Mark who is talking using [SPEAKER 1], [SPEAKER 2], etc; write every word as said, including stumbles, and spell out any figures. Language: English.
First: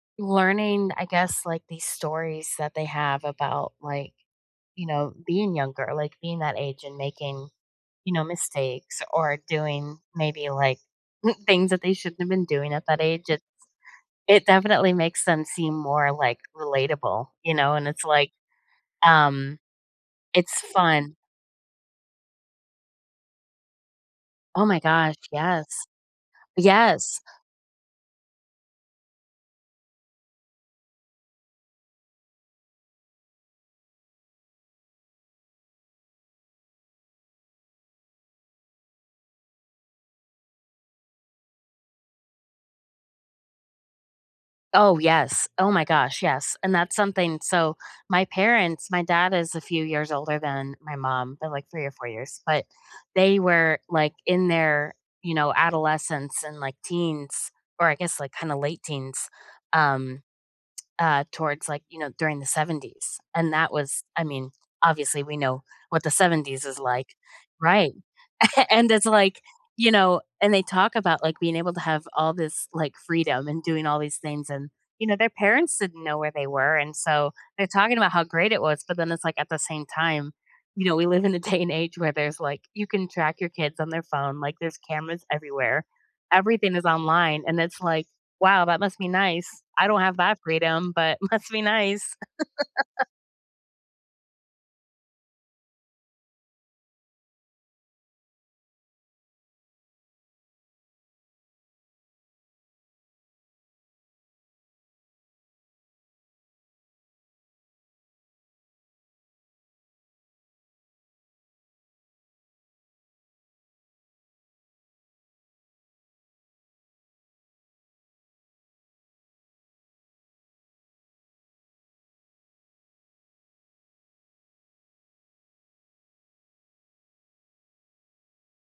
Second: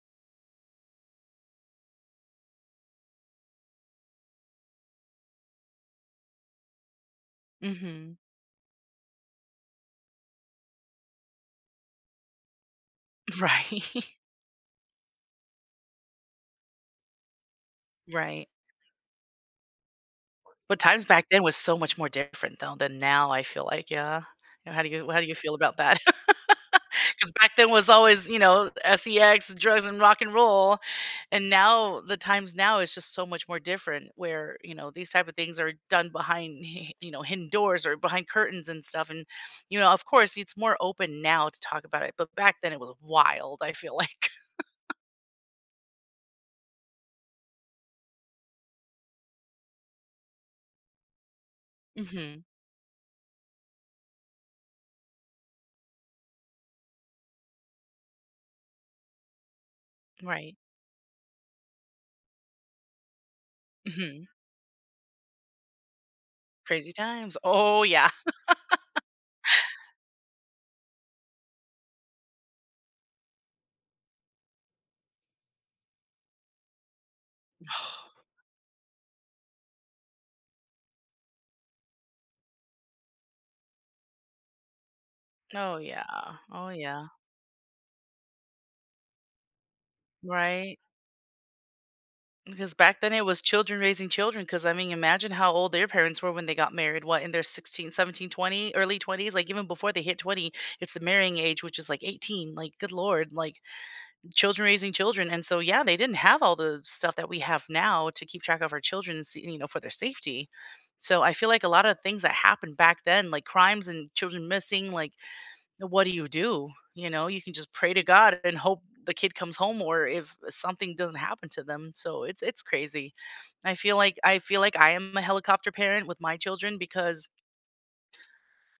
[SPEAKER 1] Learning, I guess, like these stories that they have about like, you know, being younger, like being that age and making, you
[SPEAKER 2] Mhm.
[SPEAKER 1] know, mistakes or doing maybe like things that they shouldn't have been doing at that age, it's
[SPEAKER 2] Right.
[SPEAKER 1] it definitely makes them seem more, like, relatable, you know, and it's like,
[SPEAKER 2] Right.
[SPEAKER 1] um, it's
[SPEAKER 2] But times
[SPEAKER 1] fun.
[SPEAKER 2] back then was so much more different, though, than now, I feel like yeah.
[SPEAKER 1] Oh my
[SPEAKER 2] How do you
[SPEAKER 1] gosh,
[SPEAKER 2] how do you feel
[SPEAKER 1] yes.
[SPEAKER 2] about that?
[SPEAKER 1] Yes!
[SPEAKER 2] 'Cause back then was always, you know, S-E-X, drugs, and rock and roll, and now the times now is just so much more different where, you know, these type of things are done behind hi hi you know, hidden doors or behind curtains and stuff, and, you know, of course, it's more open now to talk about it, but back then was wild, I feel like.
[SPEAKER 1] Oh, yes. Oh my gosh, yes, and that's something so, my parents my dad is a few years older than my mom, they're like three or four years,
[SPEAKER 2] Mhm.
[SPEAKER 1] but they were, like, in their, you know, adolescence and, like, teens, or I guess, like, kinda late teens, um,
[SPEAKER 2] Right.
[SPEAKER 1] uh, towards, like, you know, during the seventies, and that was I
[SPEAKER 2] Mhm.
[SPEAKER 1] mean, obviously we know what the seventies is
[SPEAKER 2] Crazy
[SPEAKER 1] like.
[SPEAKER 2] times. Oh,
[SPEAKER 1] Right,
[SPEAKER 2] yeah.
[SPEAKER 1] and it's, like, you know, and they talk about, like, being able to have all this, like, freedom and doing all these things and, you know, their parents didn't know where they were, and so, they're talking about how great it was, but then it's like, at the same time, you know, we live in a day and age where there's, like you can track your kids on their phone, like, there's cameras
[SPEAKER 2] Oh,
[SPEAKER 1] everywhere.
[SPEAKER 2] yeah. Oh,
[SPEAKER 1] Everything is
[SPEAKER 2] yeah.
[SPEAKER 1] online, and it's like, "Wow, that must be nice. I don't have that
[SPEAKER 2] Right.
[SPEAKER 1] freedom, but must be nice."
[SPEAKER 2] Because back then it was children raising children, 'cause, I mean, imagine how old their parents were when they got married, what, in their sixteen, seventeen, twenty early twenties, like, even before they hit twenty, it's the marrying age, which is, like, eighteen like, good lord, like, children raising children, and so, yeah, they didn't have all the stuff that we have now to keep track of our children s you know, for their safety, so, I feel like a lotta things that happened back then, like crimes and children missing, like, what do you, you know? You can just pray to God and hope the kid comes home, or if, eh, something doesn't happen to them, so it's it's crazy. I feel like I feel like I am a helicopter parent with my children because